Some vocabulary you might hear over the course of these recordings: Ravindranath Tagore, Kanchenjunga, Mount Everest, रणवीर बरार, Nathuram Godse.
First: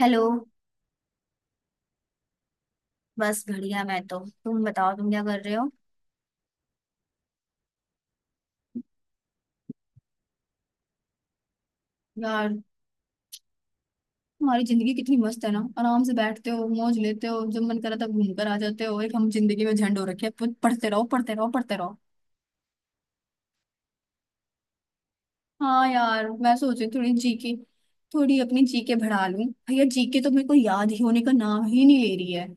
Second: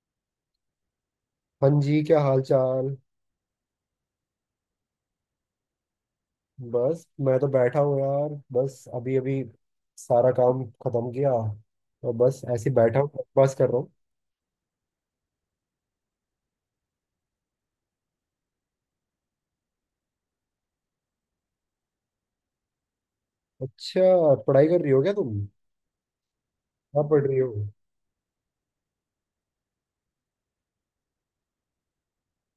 Hello. हाँ जी, क्या हाल चाल? बस बढ़िया। मैं तो, तुम बताओ, तुम क्या कर रहे हो? बस मैं तो बैठा हूँ यार। बस अभी अभी सारा काम खत्म किया और बस यार, ऐसे ही बैठा हूँ, बस कर रहा हूँ। तुम्हारी जिंदगी कितनी मस्त है ना, आराम से बैठते हो, मौज लेते हो, जब मन करा तब घूम कर आ जाते हो। एक हम जिंदगी में झंड हो रखे हैं, पढ़ते रहो, पढ़ते रहो, पढ़ते रहो। अच्छा, पढ़ाई कर रही हो क्या तुम? हाँ यार, मैं सोच रही हूँ क्या थोड़ी पढ़ रही हो? जीके, थोड़ी अपनी जीके बढ़ा लूँ भैया, जीके तो मेरे को याद ही होने का नाम ही नहीं ले रही है।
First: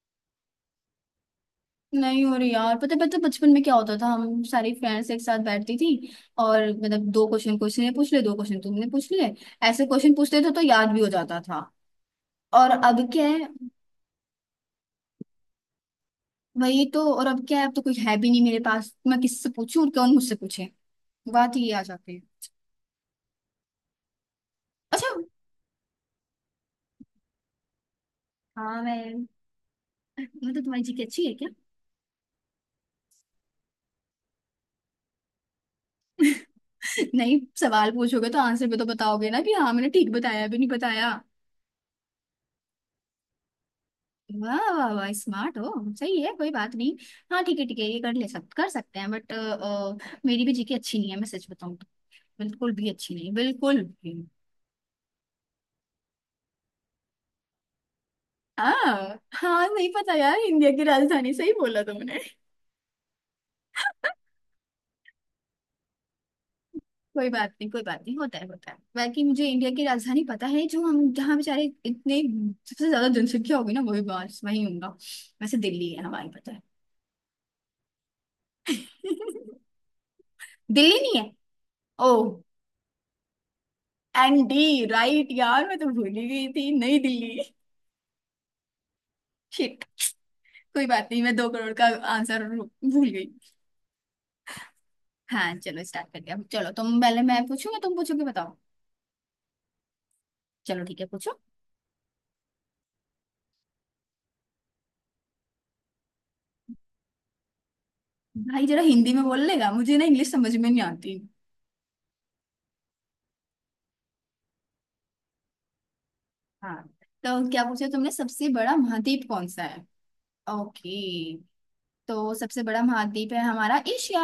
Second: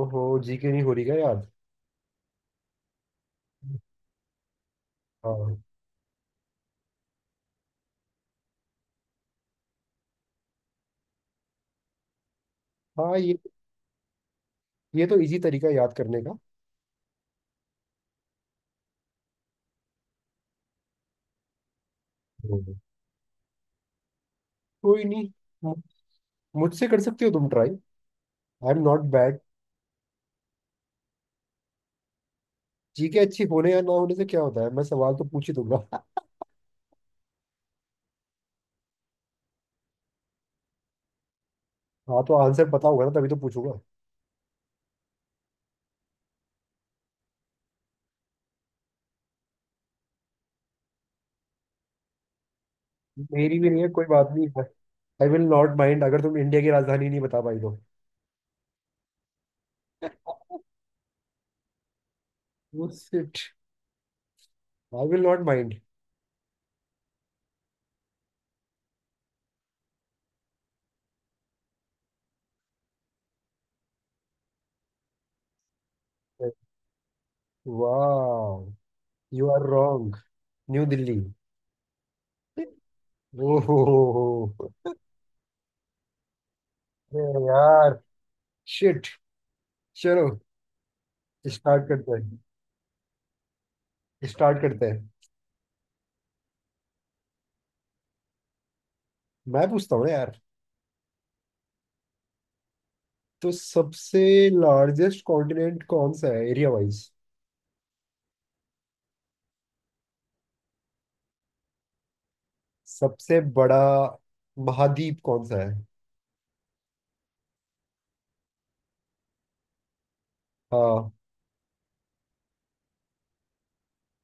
ओहो, जी के नहीं हो रही क्या याद? नहीं हो रही यार, पता पता बचपन में क्या होता था, हम सारी फ्रेंड्स एक साथ हाँ, बैठती थी। और मतलब दो क्वेश्चन क्वेश्चन ने पूछ ले, दो क्वेश्चन तुमने पूछ ले, ऐसे क्वेश्चन पूछते थे तो याद भी हो जाता था। और अब हाँ क्या ये है? तो इजी तरीका है याद करने का। वही तो। और अब क्या है, अब तो कोई है भी नहीं मेरे पास, मैं किससे पूछूं और कौन मुझसे पूछे? बात ही आ जाती है। हम्म। कोई अच्छा। नहीं। मु- मुझसे कर सकते हो तुम ट्राई। आई हाँ एम नॉट मैं। बैड। मतलब तुम्हारी जीके अच्छी है क्या? जी के अच्छी होने या ना होने से क्या होता है, मैं सवाल तो पूछ ही दूंगा। नहीं, सवाल पूछोगे तो आंसर भी तो बताओगे ना कि हाँ मैंने ठीक बताया भी नहीं बताया। हाँ, तो आंसर पता होगा ना तभी तो पूछूंगा। वाह वाह वाह, स्मार्ट हो। सही है, कोई बात नहीं। हाँ ठीक है, ठीक है, ये कर ले, सब कर सकते हैं बट मेरी भी जीके अच्छी नहीं है, मैं सच बताऊं तो। बिल्कुल भी अच्छी नहीं, मेरी भी बिल्कुल नहीं है, कोई भी। बात नहीं। आई विल नॉट माइंड अगर तुम इंडिया की राजधानी नहीं बता पाई तो। हाँ हाँ, नहीं पता यार इंडिया की राजधानी, सही बोला तुमने। Shit. I will not mind. कोई बात नहीं, कोई बात नहीं, होता है होता है। बाकी मुझे इंडिया की राजधानी पता है, जो हम जहाँ बेचारे इतने सबसे ज्यादा जनसंख्या होगी ना, वही बस वही होगा। वैसे दिल्ली है हमारी, पता है। वाह। You are wrong. New Delhi Delhi. नहीं है? ओ। ओहो। एनडी राइट यार, मैं तो भूल ही गई थी, नई दिल्ली। अरे यार। शिट। शिट। चलो, कोई बात नहीं, मैं 2 करोड़ का स्टार्ट करते हैं। आंसर भूल गई। स्टार्ट करते हैं। हाँ चलो स्टार्ट करते हैं, चलो तुम पहले, मैं पूछूंगा तुम पूछोगे, बताओ। मैं पूछता हूँ ना यार। चलो ठीक है, पूछो। तो सबसे लार्जेस्ट कॉन्टिनेंट कौन सा है एरिया वाइज? भाई जरा हिंदी में बोल लेगा, मुझे ना इंग्लिश समझ में नहीं आती। सबसे बड़ा महाद्वीप कौन सा है? हाँ, तो क्या पूछा तुमने, सबसे बड़ा महाद्वीप कौन सा है? ओके। हाँ। तो सबसे बड़ा महाद्वीप है हमारा एशिया,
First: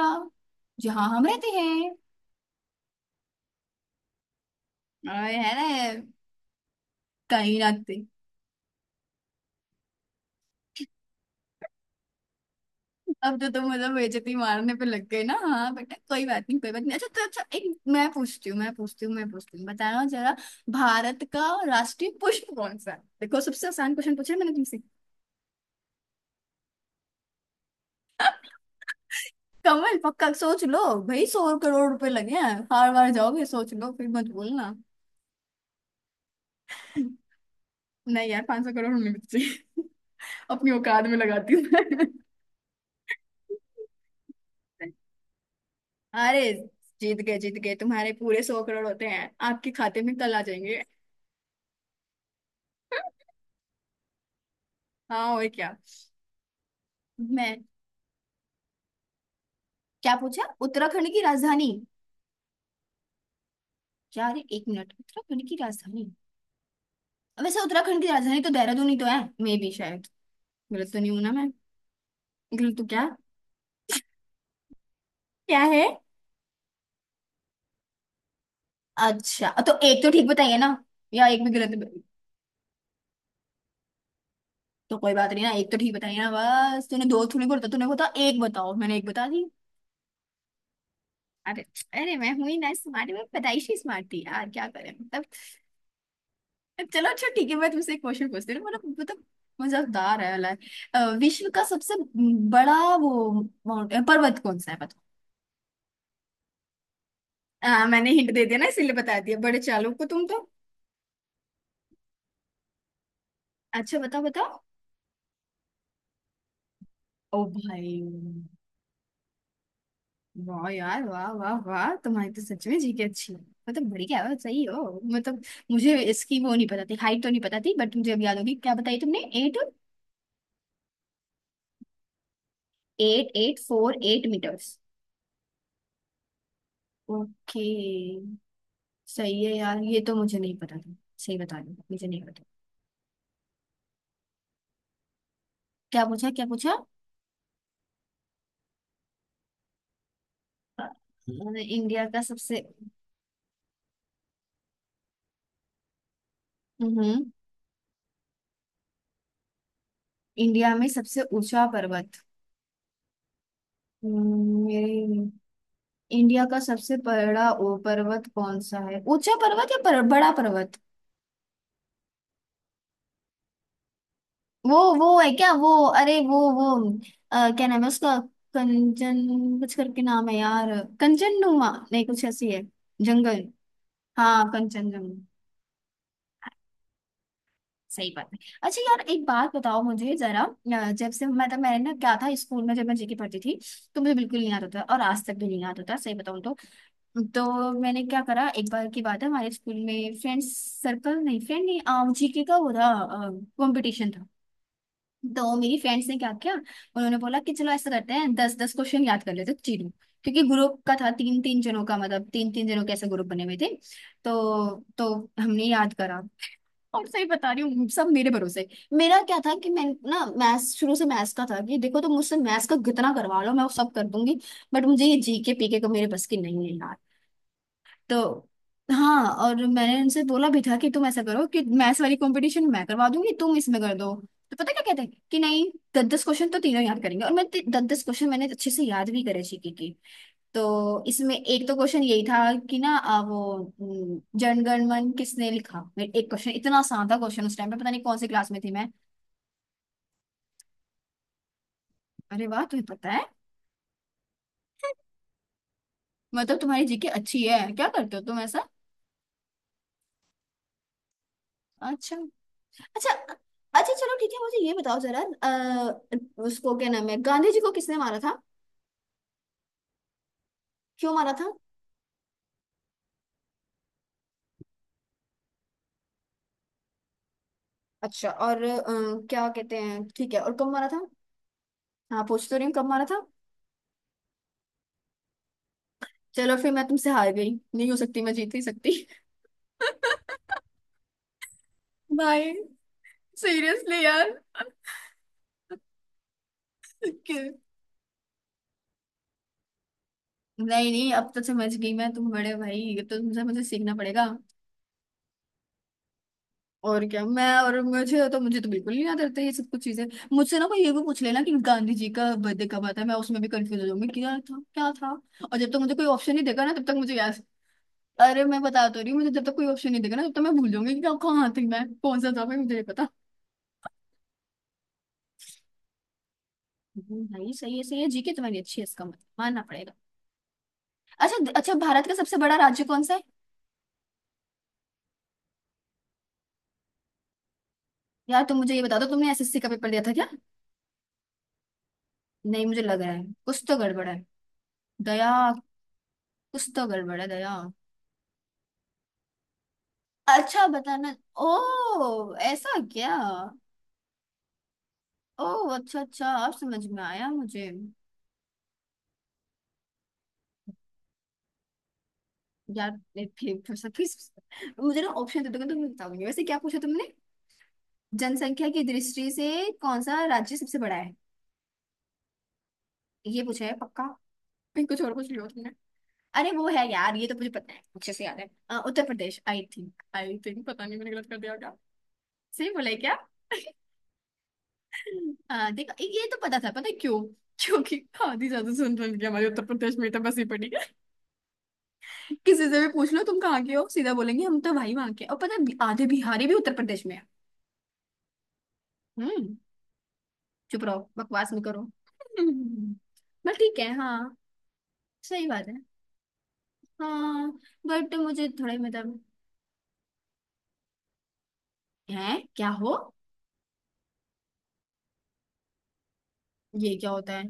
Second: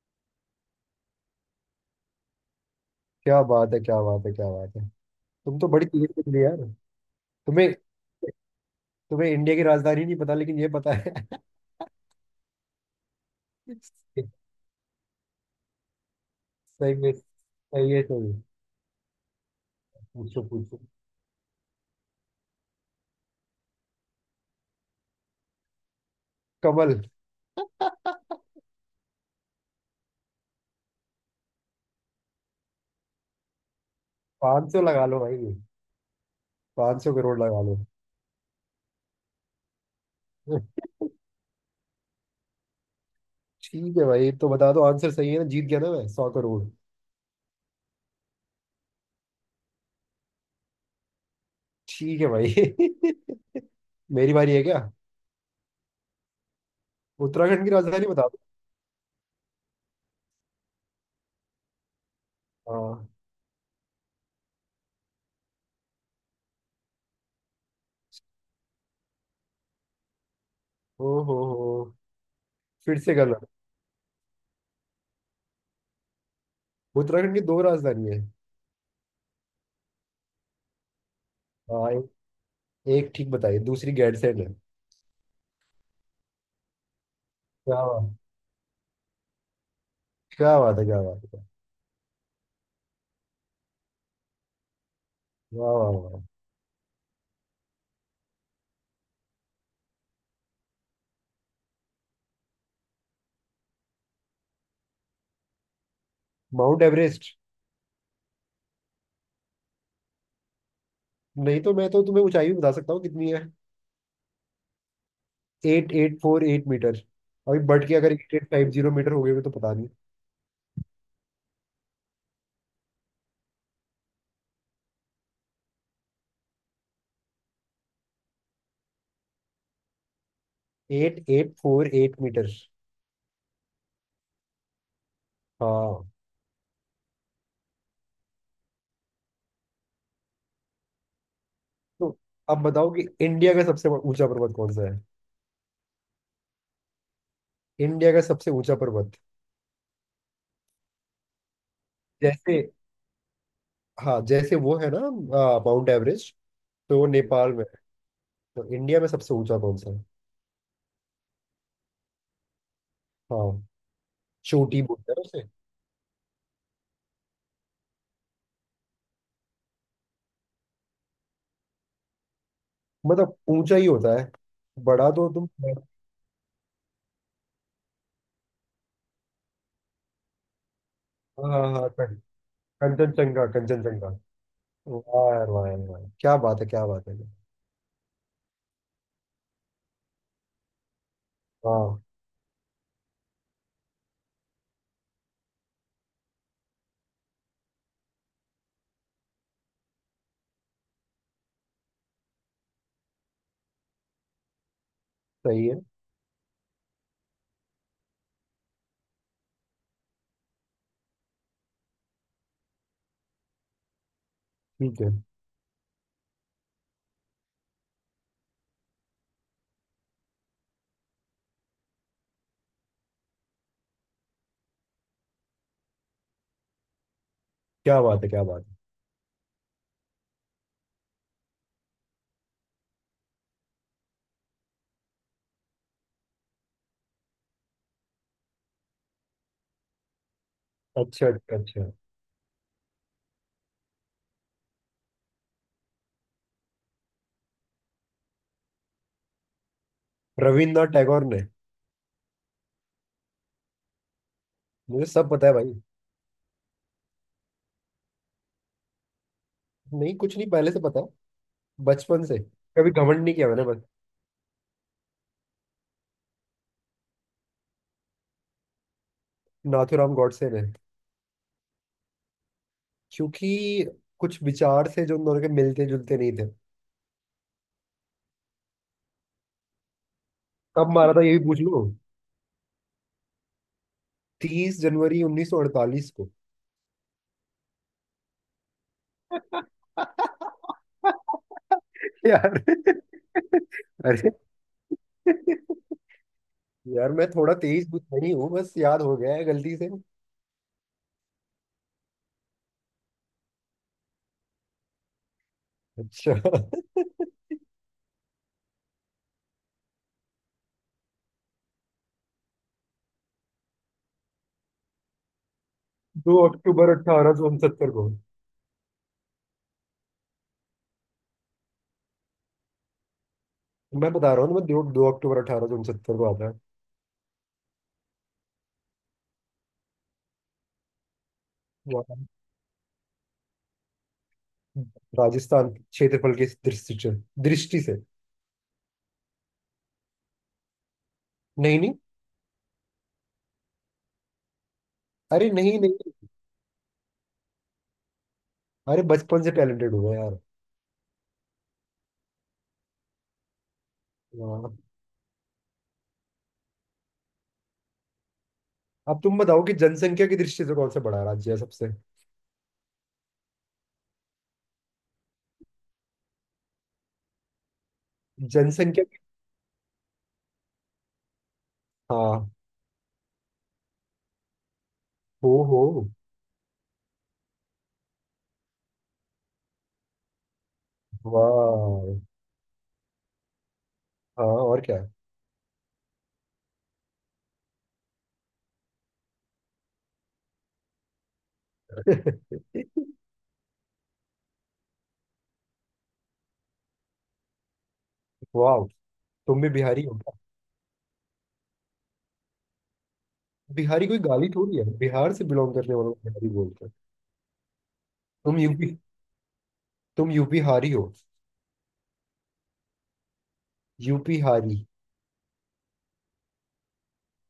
जहाँ हम रहते हैं, क्या बात है, क्या बात है, क्या बात है। और है तुम ना, तो बड़ी तेज निकली यार। कहीं तुम्हें ना कहीं। तुम्हें इंडिया की राजधानी नहीं पता लेकिन ये पता है। अब तो तुम मतलब बेइज्जती मारने पे लग गए ना। हाँ बेटा, कोई बात नहीं, कोई बात नहीं। सही अच्छा में तो अच्छा, एक सही है, मैं सही है। पूछती हूँ, मैं पूछती हूँ, मैं पूछती हूँ, बताना जरा। पूछो, पूछो। भारत का राष्ट्रीय पुष्प कौन सा है? देखो सबसे आसान क्वेश्चन पूछा है मैंने तुमसे। कमल। कमल पक्का? सोच लो। भाई 100 करोड़ रुपए लगे हैं। हार बार जाओगे, सोच लो, फिर मत बोलना। 500 लगा लो भाई। 500 करोड़ लगा लो। नहीं यार, 500 करोड़ में बच्चे अपनी औकात में लगाती हूँ मैं। ठीक है भाई, तो बता दो, आंसर सही है ना? जीत गया ना मैं? सौ अरे, करोड़ जीत गए जीत गए, तुम्हारे पूरे 100 करोड़ होते हैं, आपके खाते में कल आ जाएंगे। ठीक है भाई। मेरी बारी है क्या? हाँ और क्या। मैं। उत्तराखंड की राजधानी बता दो। क्या पूछा? उत्तराखंड की राजधानी? हाँ। यार एक मिनट, उत्तराखंड की राजधानी। वैसे उत्तराखंड की राजधानी तो देहरादून ही तो है, मे भी शायद। गलत तो ओ नहीं हूं ना हो मैं? हो। गलत तो फिर क्या? से गलत। क्या है? उत्तराखंड की दो राजधानी है। अच्छा तो एक तो ठीक बताइए ना, या एक भी गलत हाँ, एक ठीक बताइए, दूसरी गैरसैंण है। तो कोई बात नहीं ना, एक तो ठीक बताइए ना, बस तूने दो, तूने बोला क्या तूने बोला, बात, एक बताओ, मैंने एक बता दी। क्या बात है, क्या बात है। अरे अरे, मैं हुई ना स्मार्ट, मैं पैदाइशी स्मार्ट थी यार, क्या करें मतलब। वाह वाह वाह। चलो अच्छा ठीक है, मैं तुमसे एक क्वेश्चन पूछती हूँ, मतलब मजेदार है वाला है। like, विश्व का सबसे बड़ा वो माउंट पर्वत कौन सा है, बताओ? Mount Everest. मैंने हिंट दे दिया ना इसीलिए बता दिया, बड़े चालू को तुम तो। नहीं तो, मैं तो तुम्हें ऊंचाई भी बता सकता हूँ कितनी है। अच्छा बताओ बताओ। 8848 मीटर। ओ अभी बढ़ भाई। के अगर 8850 मीटर हो गए हुए तो पता नहीं। वाह यार, वाह वाह वाह, तुम्हारी तो सच में जी की अच्छी है। मतलब बढ़िया हो, सही हो मतलब। मुझे इसकी वो नहीं पता थी, हाइट तो नहीं पता थी, बट मुझे अब याद होगी। क्या बताई तुमने? Eight 8848 metre. Eight eight four eight metres. हाँ। ओके। सही है यार, ये तो मुझे नहीं पता था, सही बता रही हूँ, मुझे तो नहीं पता। अब बताओ कि इंडिया का सबसे ऊंचा पर्वत कौन सा है। क्या पूछा, क्या पूछा? इंडिया का सबसे ऊंचा पर्वत। अ, इंडिया का सबसे, जैसे, हाँ जैसे वो है ना, माउंट एवरेस्ट, तो वो हम्म नेपाल में है, तो इंडिया में सबसे ऊंचा कौन सा है? इंडिया में सबसे ऊंचा पर्वत, हाँ। चोटी बोलते हैं उसे। मेरे, इंडिया का सबसे बड़ा, ओ, पर्वत कौन सा है, ऊंचा पर्वत या बड़ा पर्वत? मतलब ऊंचा ही होता है वो बड़ा वो तो। है तुम क्या, वो। हाँ। अरे वो क्या नाम है उसका? कंचन, कुछ करके नाम है यार। हाँ, कंचननुमा नहीं, कुछ ऐसी है। जंगल? कंचनजंगा। कंचनजंगा। हाँ, कंचनजंगा। वाह यार, वाह यार, वाह, क्या बात है, क्या बात है। सही बात है। अच्छा यार, एक बात बताओ मुझे जरा, जब से मतलब मैंने ना हाँ। क्या था, स्कूल में जब मैं जीके पढ़ती थी, तो मुझे बिल्कुल नहीं आता था, और आज तक भी नहीं आता था, सही बताऊं तो। तो मैंने क्या करा, एक बार की बात है, हमारे स्कूल में फ्रेंड्स, सर्कल नहीं, फ्रेंड नहीं, जीके का वो था, कंपटीशन था। तो सही मेरी है। फ्रेंड्स ने क्या किया, उन्होंने बोला कि चलो ऐसा करते हैं, दस दस क्वेश्चन याद कर लेते हैं तीनों। क्योंकि ग्रुप का था, तीन तीन जनों का, मतलब तीन तीन जनों के ऐसे ग्रुप बने हुए थे। तो ठीक है। तो हमने याद करा। और सही बता रही हूँ, सब मेरे भरोसे। मेरा क्या था कि मैं ना मैथ्स, शुरू से मैथ्स का था कि देखो, तो मुझसे मैथ्स का कितना करवा लो, मैं वो सब कर दूंगी। बट मुझे ये जीके पीके का मेरे बस की नहीं है यार। क्या बात है, क्या तो बात हाँ, और मैंने उनसे बोला भी था कि तुम ऐसा करो कि मैथ्स वाली कंपटीशन मैं करवा दूंगी, तुम इसमें कर दो। तो पता क्या कहते हैं, कि नहीं, दस दस क्वेश्चन तो तीनों याद करेंगे, और मैं, दस दस क्वेश्चन मैंने अच्छे से याद भी करे, जीके की। है। तो अच्छा, इसमें एक तो अच्छा। क्वेश्चन यही था कि ना, वो जनगणमन किसने लिखा, मेरे एक क्वेश्चन, इतना आसान था क्वेश्चन, उस टाइम पे पता नहीं कौन सी क्लास में थी मैं। रविन्द्रनाथ टैगोर ने। अरे वाह, तुम्हें पता है? मुझे सब पता है भाई। मतलब तुम्हारी जीके अच्छी है, क्या करते हो तुम ऐसा? नहीं कुछ नहीं, पहले से पता है। अच्छा बचपन से। कभी अच्छा घमंड नहीं किया मैंने बस। अच्छा। चलो ठीक है, मुझे ये बताओ जरा, उसको क्या नाम है, गांधी जी को किसने मारा था? नाथूराम गॉडसे ने। क्यों मारा था? क्योंकि कुछ विचार से जो उन दोनों के मिलते जुलते नहीं थे। अच्छा और क्या कहते हैं, ठीक है, और कब मारा कब था? मारा था, ये भी पूछ लो। हाँ, पूछ तो रही हूँ, कब मारा था? 30 जनवरी 1948 को। चलो फिर, मैं तुमसे हार गई, नहीं हो सकती, मैं जीत नहीं सकती। भाई, यार। सीरियसली यार। अरे यार, मैं कि- थोड़ा तेज बुद्ध नहीं हूँ, बस याद हो गया है गलती से। नहीं नहीं, अब तो समझ गई मैं, तुम बड़े भाई, ये तो तुमसे मुझे सीखना पड़ेगा। अच्छा। और क्या, मैं, और मुझे तो बिल्कुल नहीं याद रहता ये सब कुछ चीजें। मुझसे ना कोई ये भी पूछ लेना कि गांधी जी का बर्थडे कब आता है, मैं उसमें भी कंफ्यूज हो जाऊंगी, क्या था क्या था। और जब तक मुझे कोई ऑप्शन दो नहीं देगा ना, तब अक्टूबर तक मुझे अठारह याद। सौ उनसत्तर को। अरे, मैं बता तो रही हूँ, मुझे जब तक कोई ऑप्शन नहीं देगा ना, तब तक मैं भूल जाऊंगी कि कहाँ थी मैं, कौन सा था भाई, मुझे नहीं पता। मैं बता रहा हूँ ना, मैं 2 अक्टूबर 1869 को आता है। भाई सही है, सही है, जीके तुम्हारी अच्छी है, इसका मतलब मानना पड़ेगा। अच्छा अच्छा, भारत का वाह। सबसे बड़ा राज्य कौन सा है? राजस्थान, क्षेत्रफल के दृष्टि से। यार तुम मुझे ये बता दो, तुमने SSC का पेपर दिया था क्या? नहीं नहीं। नहीं, मुझे लग रहा है कुछ तो गड़बड़ है दया। अरे नहीं नहीं। कुछ तो गड़बड़ है दया। अरे बचपन से टैलेंटेड हुआ यार। अच्छा बताना। ओ ऐसा क्या? वाह। ओ। अच्छा अच्छा, अब समझ में आया मुझे। अब तुम बताओ कि जनसंख्या की दृष्टि से कौन सा बड़ा राज्य है सबसे? यार ये फिर थोड़ा सा please, मुझे ना ऑप्शन दे दोगे तो मैं बताऊंगी, वैसे क्या पूछा तुमने? जनसंख्या की जनसंख्या की- दृष्टि से कौन सा राज्य सबसे बड़ा है? हाँ। ये पूछा है पक्का? फिर कुछ और पूछ लिया हो तुमने? हो। अरे वो है यार, ये तो मुझे पता है, अच्छे से याद है, उत्तर प्रदेश, आई थिंक, पता नहीं मैंने गलत कर दिया क्या? वाह। सही बोला है क्या? हाँ, और क्या। देखो, ये तो पता था, पता है क्यों? क्योंकि आधी ज्यादा सुन रही हमारे उत्तर प्रदेश में तो बसी पड़ी। किसी से भी पूछ लो, तुम कहाँ के हो, सीधा बोलेंगे हम तो भाई वहां के हैं। और पता है, आधे बिहारी भी उत्तर प्रदेश में है। वाह। हम्म। तुम भी बिहारी हो। चुप रहो, बकवास नहीं करो। हम्म, बट ठीक है बिहारी कोई हाँ। गाली थोड़ी है, बिहार से सही बात बिलोंग है, करने वालों को बिहारी बोलते हैं। हाँ। बट मुझे तुम थोड़े यूपी, मतलब, तुम यूपी हारी हो। है क्या हो? यूपी हारी। ये क्या होता है?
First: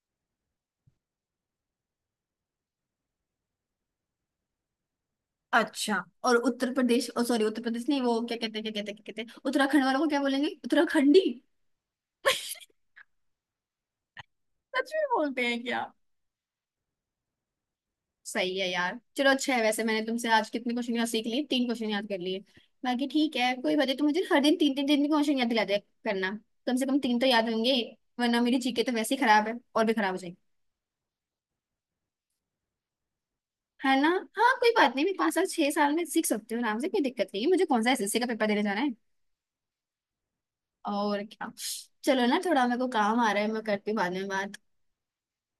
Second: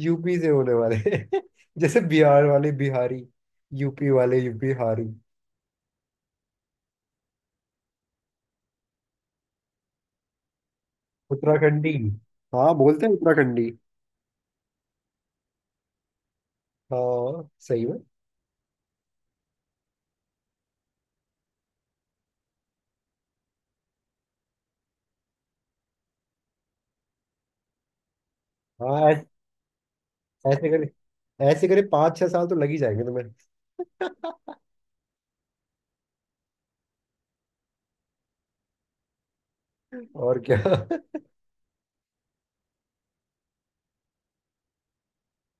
यूपी से होने वाले। जैसे बिहार वाले बिहारी, यूपी वाले यूपी हारी। अच्छा और उत्तर प्रदेश, ओ सॉरी, उत्तर प्रदेश नहीं, वो क्या कहते हैं, क्या कहते हैं, क्या कहते हैं, उत्तराखंड वालों को क्या बोलेंगे, उत्तराखंडी? उत्तराखंडी। हाँ बोलते हैं उत्तराखंडी। सच में बोलते हैं क्या? हाँ सही में। सही है यार, चलो अच्छा है। वैसे मैंने तुमसे आज कितने क्वेश्चन याद सीख लिए? तीन क्वेश्चन याद कर लिए। बाकी ठीक है, कोई बात नहीं, तो मुझे हर दिन तीन तीन तीन क्वेश्चन याद दिला दिया करना। कम से कम तीन तो याद होंगे। वरना मेरी जीके तो हाँ वैसे ही ऐ- खराब है, और भी खराब हो जाएगी। ऐसे करे ऐसे करे 5 6 साल तो लग ही जाएंगे तुम्हें। है ना? हाँ, कोई बात नहीं, मैं 5 साल 6 साल में सीख सकती हूँ आराम से, कोई दिक्कत नहीं है मुझे, कौन सा SSC का पेपर देने जाना है। और क्या। और क्या। चलो ना, थोड़ा मेरे को काम आ रहा है, मैं करती हूँ बाद में बात।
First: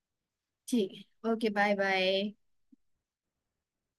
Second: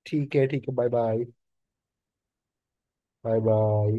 ठीक है, ठीक है, बाय ठीक बाय। है, okay, bye bye. Bye bye.